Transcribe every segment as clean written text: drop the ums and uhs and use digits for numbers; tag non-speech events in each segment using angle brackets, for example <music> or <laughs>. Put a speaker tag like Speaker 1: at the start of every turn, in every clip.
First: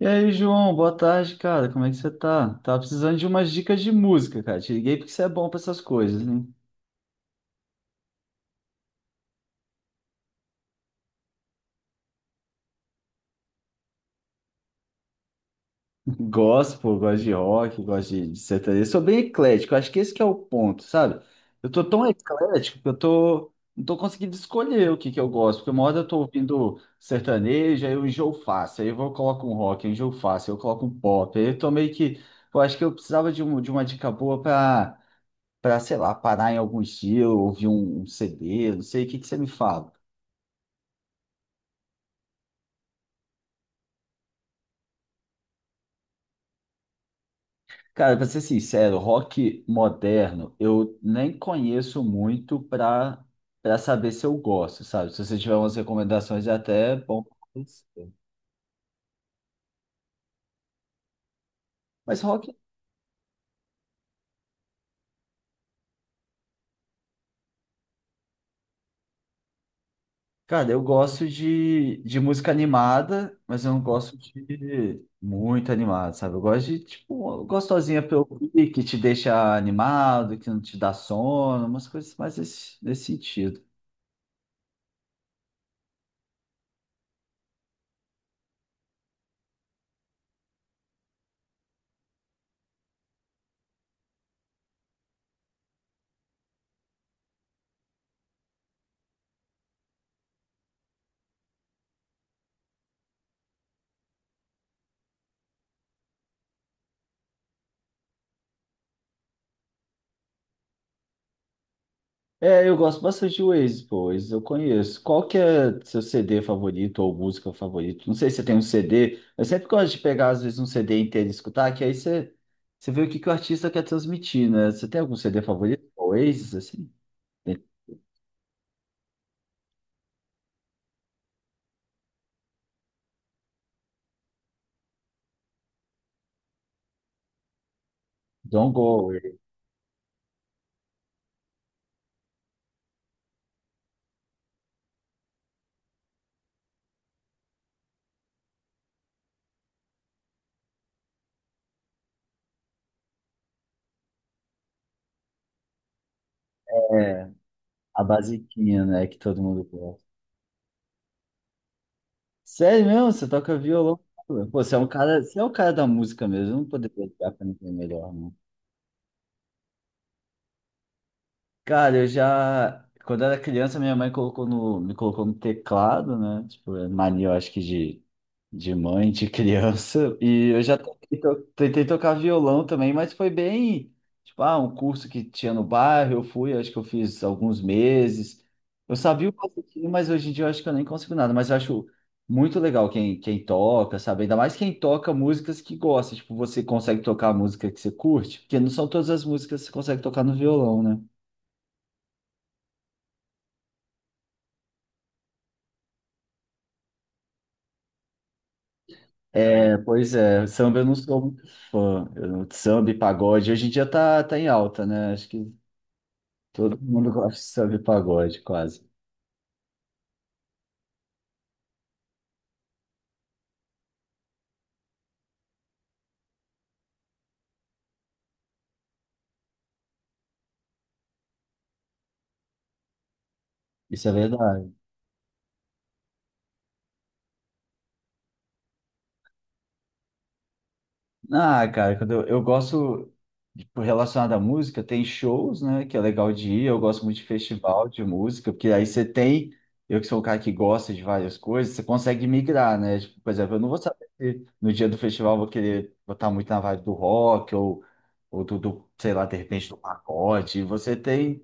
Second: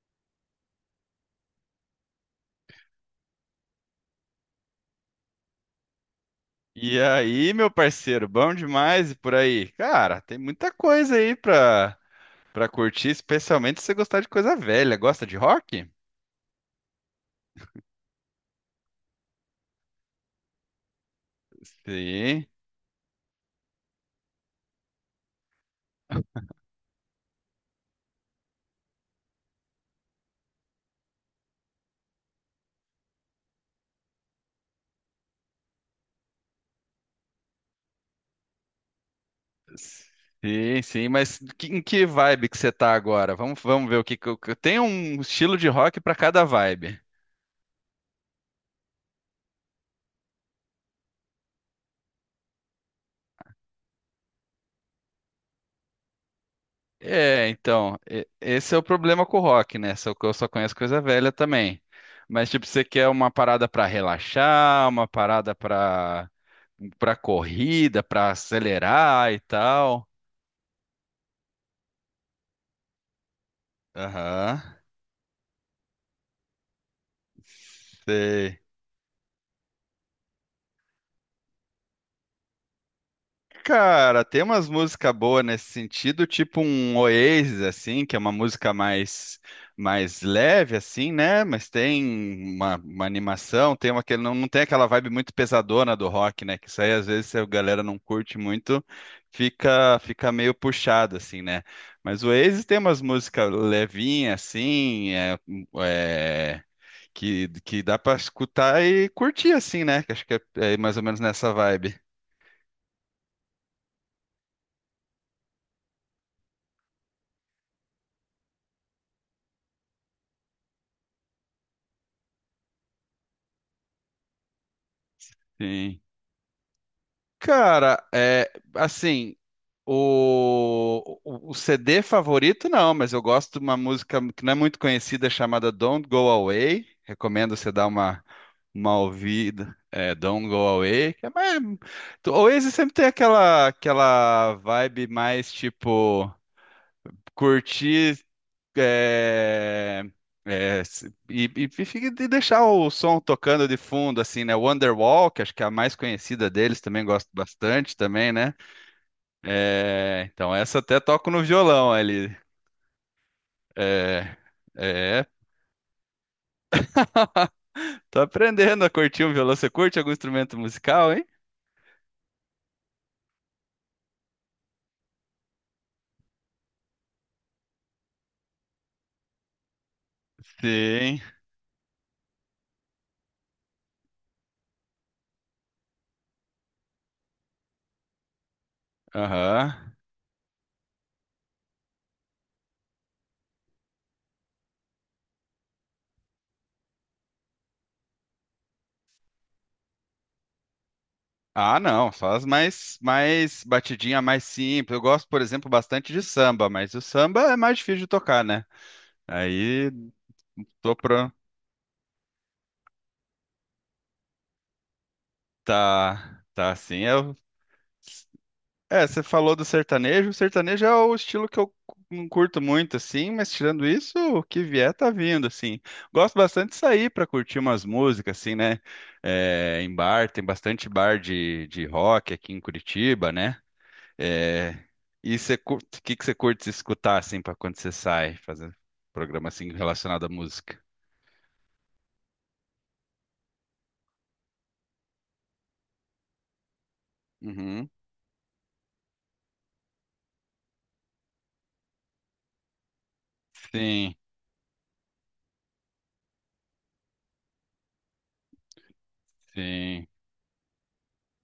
Speaker 1: E aí, João, boa tarde, cara. Como é que você tá? Tava precisando de umas dicas de música, cara. Te liguei porque você é bom pra essas coisas, né?
Speaker 2: E aí, meu parceiro, bom demais e por aí? Cara, tem muita coisa aí pra curtir, especialmente se você gostar de coisa velha. Gosta de rock?
Speaker 1: <laughs> Gospel, gosto de rock, gosto de sertanejo. Sou bem eclético, acho que esse que é o ponto, sabe? Eu tô tão
Speaker 2: Sim,
Speaker 1: eclético que não tô conseguindo escolher o que que eu gosto, porque uma hora eu tô ouvindo sertanejo, aí eu enjoo fácil, aí eu vou, coloco um rock, eu enjoo fácil, aí eu coloco um pop, aí eu tô meio que, eu acho que eu precisava de uma dica boa pra para, sei lá, parar em alguns dias, ouvir um CD, não sei, o que que você me fala?
Speaker 2: sim, mas em que vibe que você tá agora? Vamos ver o que eu Tem um estilo de rock pra cada vibe.
Speaker 1: Cara, pra ser sincero, rock moderno, eu nem conheço muito para saber se eu gosto, sabe? Se você tiver umas recomendações, é até bom pra
Speaker 2: É, então,
Speaker 1: conhecer.
Speaker 2: esse é o problema com o rock, né? Só que eu só conheço coisa velha também.
Speaker 1: Mas rock,
Speaker 2: Mas, tipo, você quer uma parada pra relaxar, uma parada pra para corrida, para acelerar e tal.
Speaker 1: cara, eu gosto de música animada, mas eu não gosto
Speaker 2: Aham.
Speaker 1: de muito animado, sabe? Eu gosto de, tipo, uma gostosinha pra
Speaker 2: Sei.
Speaker 1: ouvir, que te deixa animado, que não te dá sono, umas coisas mais nesse sentido.
Speaker 2: Cara, tem umas músicas boas nesse sentido, tipo um Oasis, assim, que é uma música mais leve, assim, né? Mas tem uma animação, tem uma que não tem aquela vibe muito pesadona do rock, né? Que isso aí, às vezes, se a galera não curte muito, fica meio puxado, assim, né? Mas o Oasis tem umas músicas levinhas, assim, é, que dá pra escutar e curtir assim, né? Que acho que é mais ou menos nessa vibe.
Speaker 1: É, eu gosto bastante de Oasis, pô, Oasis eu conheço. Qual que é seu CD favorito ou música favorita? Não sei se você tem um CD, eu sempre gosto de pegar, às vezes, um CD inteiro e escutar, que aí você, você vê que o artista quer transmitir, né? Você tem algum CD favorito?
Speaker 2: Sim.
Speaker 1: Oasis, assim? Tem
Speaker 2: Cara, é assim, o CD favorito não, mas eu gosto de uma música que não é muito conhecida chamada Don't Go Away. Recomendo você dar uma
Speaker 1: Don't
Speaker 2: uma
Speaker 1: Go Away,
Speaker 2: ouvida. É, Don't Go Away. Que é mais... O Oasis sempre tem aquela vibe mais tipo curtir é, e fica de deixar o som tocando de fundo, assim, né? Wonderwall, que acho que é a mais conhecida deles, também gosto
Speaker 1: é
Speaker 2: bastante
Speaker 1: a
Speaker 2: também, né?
Speaker 1: basiquinha, né, que todo mundo gosta.
Speaker 2: É, então essa até toco no violão ali.
Speaker 1: Sério mesmo? Você toca violão?
Speaker 2: É,
Speaker 1: Pô, você é um cara,
Speaker 2: é,
Speaker 1: você é um cara da música mesmo, eu não poderia ligar pra ninguém
Speaker 2: <laughs>
Speaker 1: melhor.
Speaker 2: tô aprendendo a curtir um violão. Você curte algum instrumento musical, hein?
Speaker 1: Cara, eu já. Quando eu era criança, minha mãe colocou no, me colocou no teclado, né? Tipo, é mania, eu acho que de mãe, de <laughs> criança. E eu já
Speaker 2: Sim.
Speaker 1: tentei tocar violão também, mas foi bem. Tipo, ah, um curso que tinha no bairro, eu fui, acho que eu fiz alguns meses. Eu sabia um pouquinho,
Speaker 2: Aham.
Speaker 1: mas hoje em dia eu acho que eu nem consigo nada. Mas eu acho muito legal quem toca, sabe? Ainda mais quem toca músicas que gosta. Tipo, você consegue tocar a música que você curte, porque não são todas as músicas que você consegue tocar no violão, né?
Speaker 2: Ah, não, só as mais batidinha, mais simples. Eu gosto, por exemplo, bastante de samba, mas o samba é mais difícil de tocar, né?
Speaker 1: É,
Speaker 2: Aí
Speaker 1: pois é, samba eu não
Speaker 2: tô
Speaker 1: sou
Speaker 2: pro...
Speaker 1: muito fã. Samba e pagode hoje em dia tá em alta, né? Acho que
Speaker 2: Tá, tá
Speaker 1: todo
Speaker 2: assim.
Speaker 1: mundo gosta de samba e pagode, quase.
Speaker 2: Você falou do sertanejo. O sertanejo é o estilo que eu não curto muito, assim, mas tirando isso, o que vier tá vindo, assim. Gosto bastante de sair pra curtir umas músicas, assim, né? É, em bar, tem bastante bar de rock aqui em Curitiba, né?
Speaker 1: Isso é verdade.
Speaker 2: É, e você curte, o que que você curte escutar, assim, pra quando você sai, fazer um programa, assim, relacionado à música?
Speaker 1: Ah, cara, eu gosto, tipo, relacionado à música, tem shows, né, que é legal de ir, eu gosto muito de festival
Speaker 2: Uhum.
Speaker 1: de música, porque aí você tem, eu que sou um cara que gosta de várias coisas, você consegue migrar, né, tipo, por exemplo, eu não vou saber
Speaker 2: Sim,
Speaker 1: se no dia do festival eu vou querer botar muito na vibe do rock, ou sei lá, de repente do
Speaker 2: sim,
Speaker 1: pagode, você tem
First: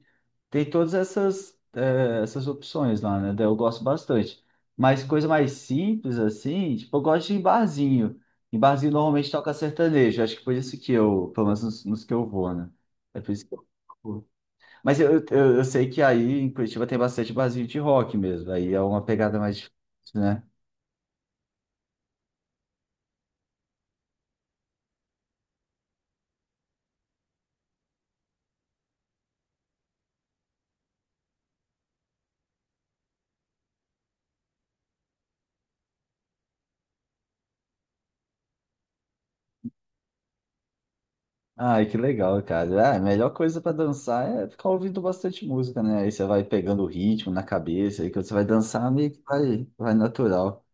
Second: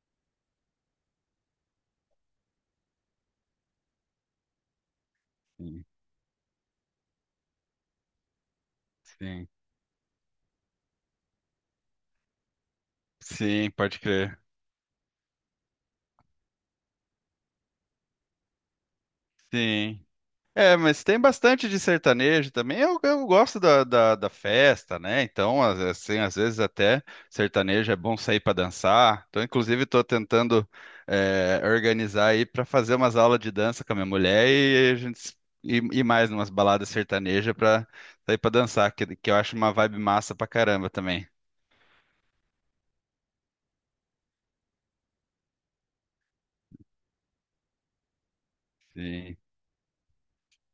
Speaker 1: tem todas essas, eh, essas opções lá, né? Daí eu gosto bastante. Mas coisa mais
Speaker 2: sim,
Speaker 1: simples, assim, tipo, eu gosto de ir em barzinho. Em barzinho normalmente
Speaker 2: sim,
Speaker 1: toca sertanejo. Acho que por isso que eu, pelo menos nos que eu vou, né? É por isso que eu
Speaker 2: sim, pode
Speaker 1: vou.
Speaker 2: crer.
Speaker 1: Mas eu sei que aí em Curitiba tem bastante barzinho de rock mesmo. Aí é uma pegada mais difícil,
Speaker 2: Sim.
Speaker 1: né?
Speaker 2: É, mas tem bastante de sertanejo também. Eu gosto da festa, né? Então, assim, às vezes até sertanejo é bom sair para dançar. Então, inclusive, estou tentando organizar aí para fazer umas aulas de dança com a minha mulher e a gente ir mais numas baladas sertanejas para sair para dançar, que eu acho uma vibe massa pra caramba também.
Speaker 1: Ai, que legal, cara. Ah, a melhor coisa pra dançar é ficar ouvindo bastante música, né? Aí você vai pegando o ritmo na cabeça, aí quando você vai dançar, meio que
Speaker 2: Sim.
Speaker 1: vai natural.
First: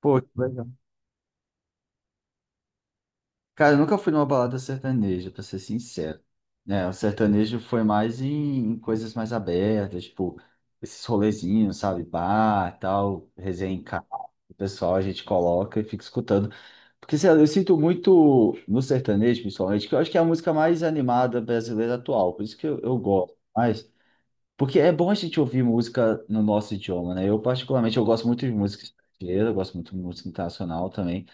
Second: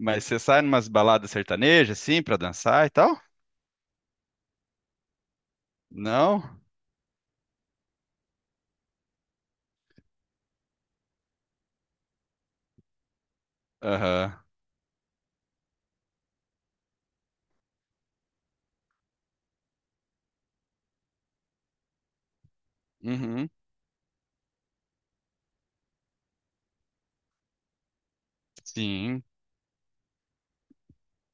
Speaker 1: Pô, que
Speaker 2: você sai
Speaker 1: legal.
Speaker 2: numas baladas sertanejas, assim, para dançar e tal?
Speaker 1: Cara, eu nunca fui numa balada sertaneja, pra ser sincero.
Speaker 2: Não?
Speaker 1: Né, o sertanejo foi mais em, em coisas mais abertas, tipo, esses rolezinhos, sabe? Bar, tal, resenha em casa,
Speaker 2: Aham.
Speaker 1: o pessoal a gente coloca e fica escutando. Porque, sei lá, eu sinto muito no sertanejo, principalmente, que eu acho que é a música mais animada brasileira atual, por isso que eu gosto
Speaker 2: Uhum.
Speaker 1: mais. Porque é bom a gente ouvir música no nosso idioma, né? Eu, particularmente, eu gosto muito de música
Speaker 2: Sim.
Speaker 1: estrangeira, eu gosto muito de música internacional também.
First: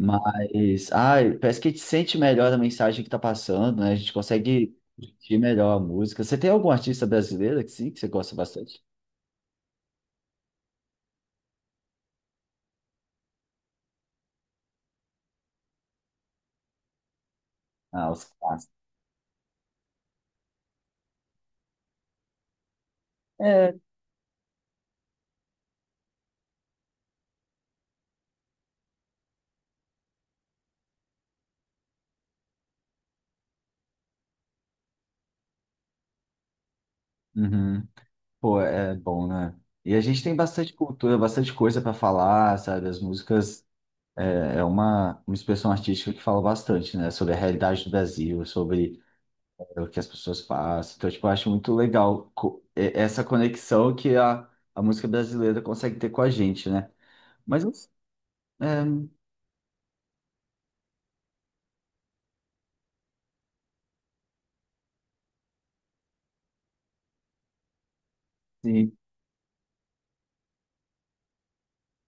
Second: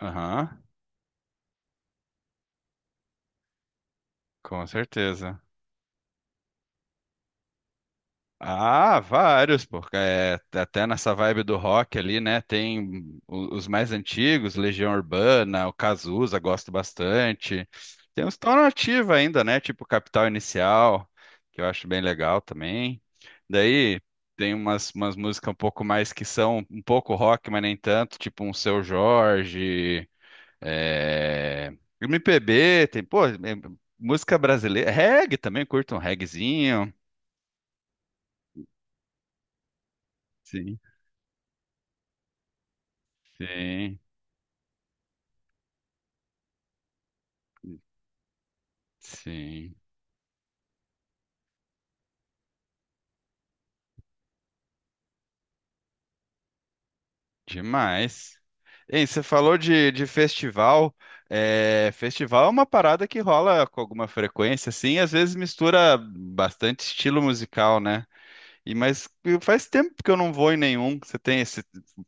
Speaker 2: Aham.
Speaker 1: ah, parece que a gente sente melhor a mensagem que tá passando, né? A gente
Speaker 2: Com
Speaker 1: consegue sentir
Speaker 2: certeza.
Speaker 1: melhor a música. Você tem algum artista brasileiro que sim, que você gosta bastante?
Speaker 2: Ah, vários, porque é, até nessa vibe do rock ali, né? Tem os mais antigos, Legião Urbana, o Cazuza, gosto bastante.
Speaker 1: Ah, os
Speaker 2: Tem uns que estão na
Speaker 1: clássicos.
Speaker 2: ativa ainda, né? Tipo Capital Inicial, que eu acho bem legal também. Daí tem umas músicas um pouco mais que são um pouco rock, mas nem tanto, tipo um Seu Jorge, é, MPB, tem, pô, é, música brasileira, reggae também, curto um reggaezinho.
Speaker 1: Uhum. Pô, é bom, né? E a gente tem bastante
Speaker 2: Sim,
Speaker 1: cultura, bastante coisa para falar, sabe? As músicas
Speaker 2: sim,
Speaker 1: é uma expressão artística que fala bastante, né? Sobre a realidade do Brasil, sobre
Speaker 2: sim,
Speaker 1: é, o que as pessoas passam. Então, tipo, eu acho muito legal essa conexão que a música brasileira consegue ter com a gente, né? Mas,
Speaker 2: demais.
Speaker 1: é.
Speaker 2: Hein, você falou de festival. É, festival é uma parada que rola com alguma frequência, assim, às vezes mistura bastante estilo musical, né? E
Speaker 1: Sim.
Speaker 2: mas faz tempo que eu não vou em nenhum. Você tem esse,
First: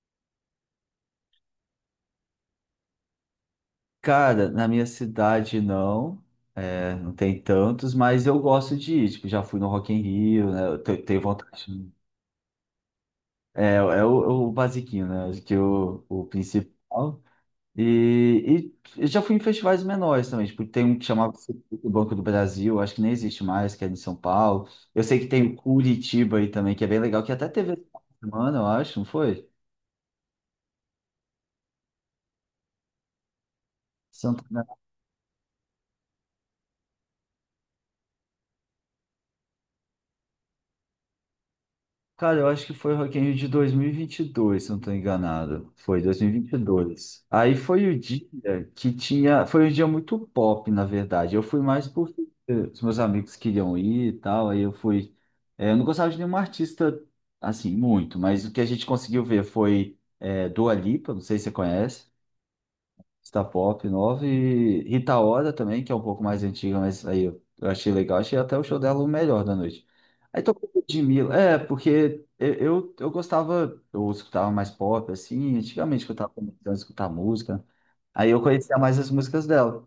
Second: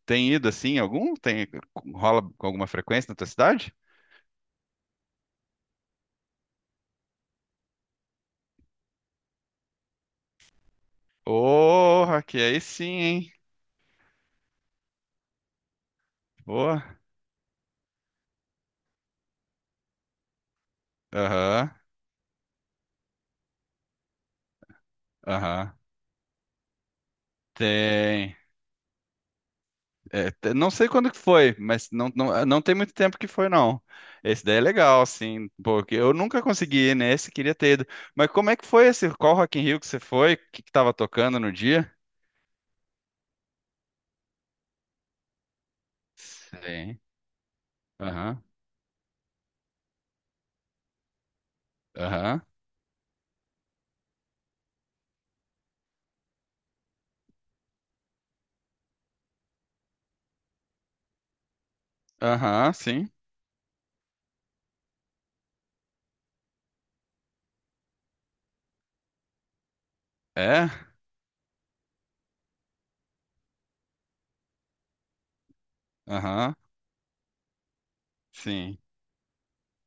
Speaker 2: tem ido assim, em algum? Tem rola com alguma frequência na tua cidade?
Speaker 1: Cara, na minha cidade não, é, não tem tantos, mas eu gosto de ir. Tipo, já fui no Rock in Rio, né? Tenho vontade de.
Speaker 2: Porra, que aí sim, hein?
Speaker 1: É, é o, é o basiquinho, né? Acho que o
Speaker 2: Boa.
Speaker 1: principal. E, e eu já fui em festivais menores também. Tipo, tem um que chamava
Speaker 2: Aham,
Speaker 1: o Banco do Brasil, acho que nem existe mais, que é em São Paulo. Eu sei que tem o
Speaker 2: aham.
Speaker 1: Curitiba aí também, que é bem legal, que até teve essa
Speaker 2: Tem.
Speaker 1: semana, eu acho, não foi?
Speaker 2: É, não sei quando que foi, mas não tem muito tempo que foi, não. Esse daí é legal, assim, porque eu nunca consegui ir nesse, queria ter ido. Mas como é que foi esse? Qual Rock in Rio que você foi? O que que tava tocando no dia?
Speaker 1: Cara, eu acho que foi o Rock in Rio de 2022, se não estou enganado. Foi
Speaker 2: Sim.
Speaker 1: 2022. Aí foi o dia
Speaker 2: Aham,
Speaker 1: que tinha... Foi um dia muito pop, na verdade. Eu fui mais porque
Speaker 2: aham,
Speaker 1: os meus amigos queriam ir e tal. Aí eu fui... É, eu não gostava de nenhum artista, assim, muito. Mas o que a gente conseguiu ver foi é, Dua Lipa, não sei se você conhece.
Speaker 2: aham, sim.
Speaker 1: Star Pop 9 e Rita Ora também, que é um pouco mais antiga, mas aí eu achei legal, achei até o show dela o melhor da noite. Aí
Speaker 2: É?
Speaker 1: tocou Ludmilla, é, porque eu gostava, eu escutava mais pop, assim, antigamente que eu tava
Speaker 2: Aham,
Speaker 1: começando a escutar música, aí eu conhecia
Speaker 2: sim,
Speaker 1: mais as músicas dela.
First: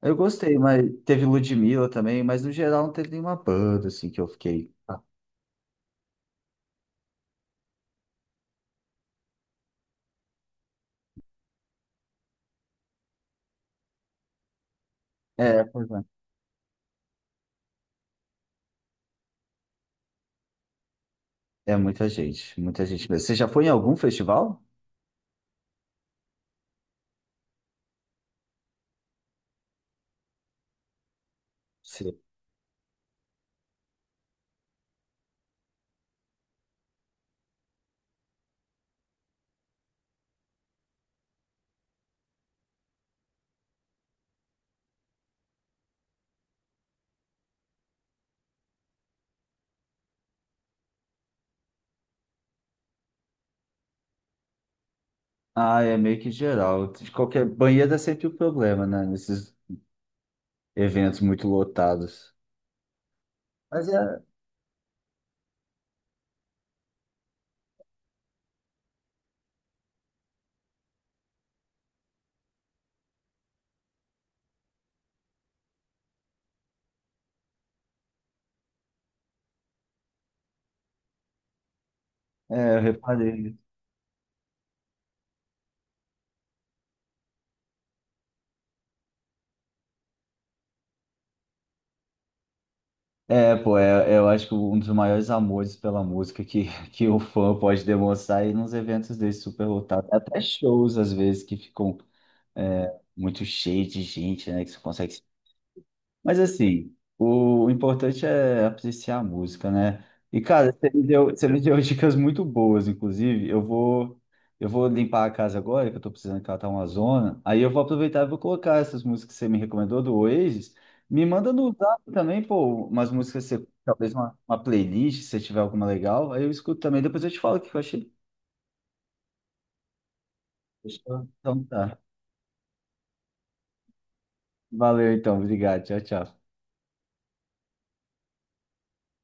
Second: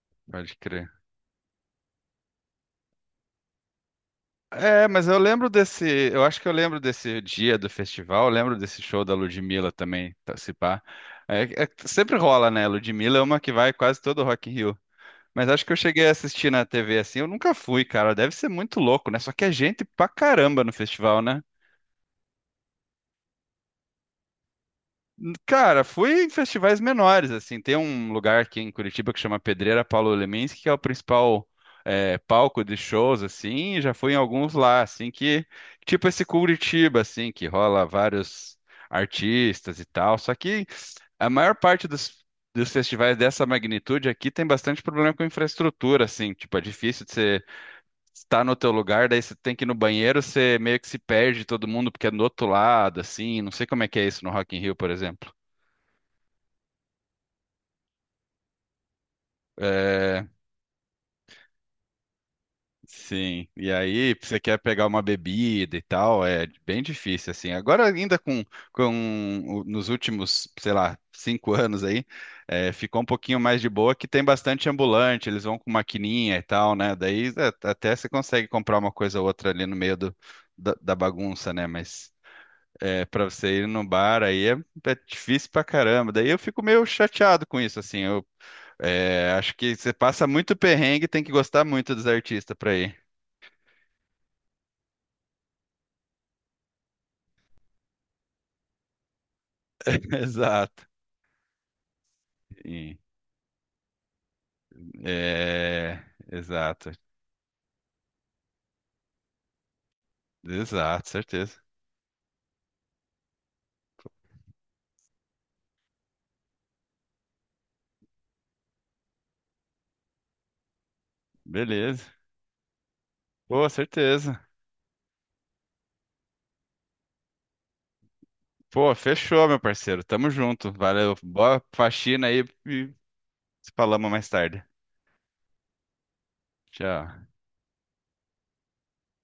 Speaker 1: Eu
Speaker 2: pode
Speaker 1: gostei, mas
Speaker 2: crer.
Speaker 1: teve Ludmilla também, mas no geral não teve nenhuma banda, assim, que eu fiquei...
Speaker 2: É,
Speaker 1: ah,
Speaker 2: mas eu lembro desse, eu acho que eu lembro desse dia do festival, eu lembro desse show da Ludmilla também, tá, se pá. Sempre rola, né? Ludmilla é uma que vai quase todo Rock in Rio. Mas
Speaker 1: é,
Speaker 2: acho que eu
Speaker 1: pois é.
Speaker 2: cheguei a assistir na TV assim. Eu nunca fui, cara. Deve ser muito louco, né? Só que é gente pra caramba no festival, né?
Speaker 1: É muita gente mesmo. Você já foi em algum festival?
Speaker 2: Cara, fui em festivais menores, assim. Tem um lugar aqui em Curitiba que chama Pedreira Paulo Leminski, que é o principal palco de shows, assim. Já fui em alguns lá, assim, que... Tipo esse Curitiba, assim, que rola vários artistas e tal. Só que a maior parte dos... Dos festivais dessa magnitude aqui tem bastante problema com infraestrutura, assim, tipo, é difícil de ser está no teu lugar, daí você tem que ir no banheiro, você meio que se perde todo mundo porque é do outro lado, assim, não sei como é que é isso no Rock in Rio, por exemplo.
Speaker 1: Ah, é meio que geral. De qualquer banheiro é sempre o problema, né? Nesses
Speaker 2: É,
Speaker 1: eventos muito lotados.
Speaker 2: sim. E
Speaker 1: Mas
Speaker 2: aí,
Speaker 1: é,
Speaker 2: você quer pegar uma bebida e tal, é bem difícil, assim. Agora, ainda nos últimos, sei lá, cinco <laughs> anos aí, ficou um pouquinho mais de boa, que tem bastante ambulante, eles vão com maquininha e tal, né? Daí até você consegue comprar uma coisa ou outra ali no meio do, da bagunça, né? Mas
Speaker 1: eu
Speaker 2: é, para
Speaker 1: reparei.
Speaker 2: você ir no bar aí é difícil pra caramba. Daí eu fico meio chateado com isso, assim. Acho que você passa muito perrengue e tem que gostar muito dos artistas pra ir.
Speaker 1: É, pô, é, eu acho que um dos maiores amores pela música que, <laughs> que o fã pode demonstrar é ir nos eventos desses super
Speaker 2: <laughs>
Speaker 1: lotados. Até
Speaker 2: Exato.
Speaker 1: shows, às vezes, que ficam é,
Speaker 2: Sim.
Speaker 1: muito cheios de gente, né? Que você consegue.
Speaker 2: É,
Speaker 1: Mas
Speaker 2: exato.
Speaker 1: assim, o importante é apreciar a música, né? E cara,
Speaker 2: Exato,
Speaker 1: você me
Speaker 2: certeza.
Speaker 1: deu <laughs> dicas muito boas, inclusive. Eu vou limpar a casa agora, que eu tô precisando catar uma zona. Aí eu vou aproveitar e vou colocar essas músicas que você me recomendou do Oasis. Me manda no zap
Speaker 2: Beleza.
Speaker 1: também, pô, umas músicas, que você,
Speaker 2: Pô,
Speaker 1: talvez
Speaker 2: certeza.
Speaker 1: uma playlist, se tiver alguma legal. Aí eu escuto também, depois eu te falo o que eu achei.
Speaker 2: Pô, fechou, meu parceiro. Tamo junto. Valeu.
Speaker 1: Fechou?
Speaker 2: Boa
Speaker 1: Então tá.
Speaker 2: faxina aí e se falamos mais tarde.
Speaker 1: Valeu então, obrigado. Tchau, tchau.
Speaker 2: Tchau.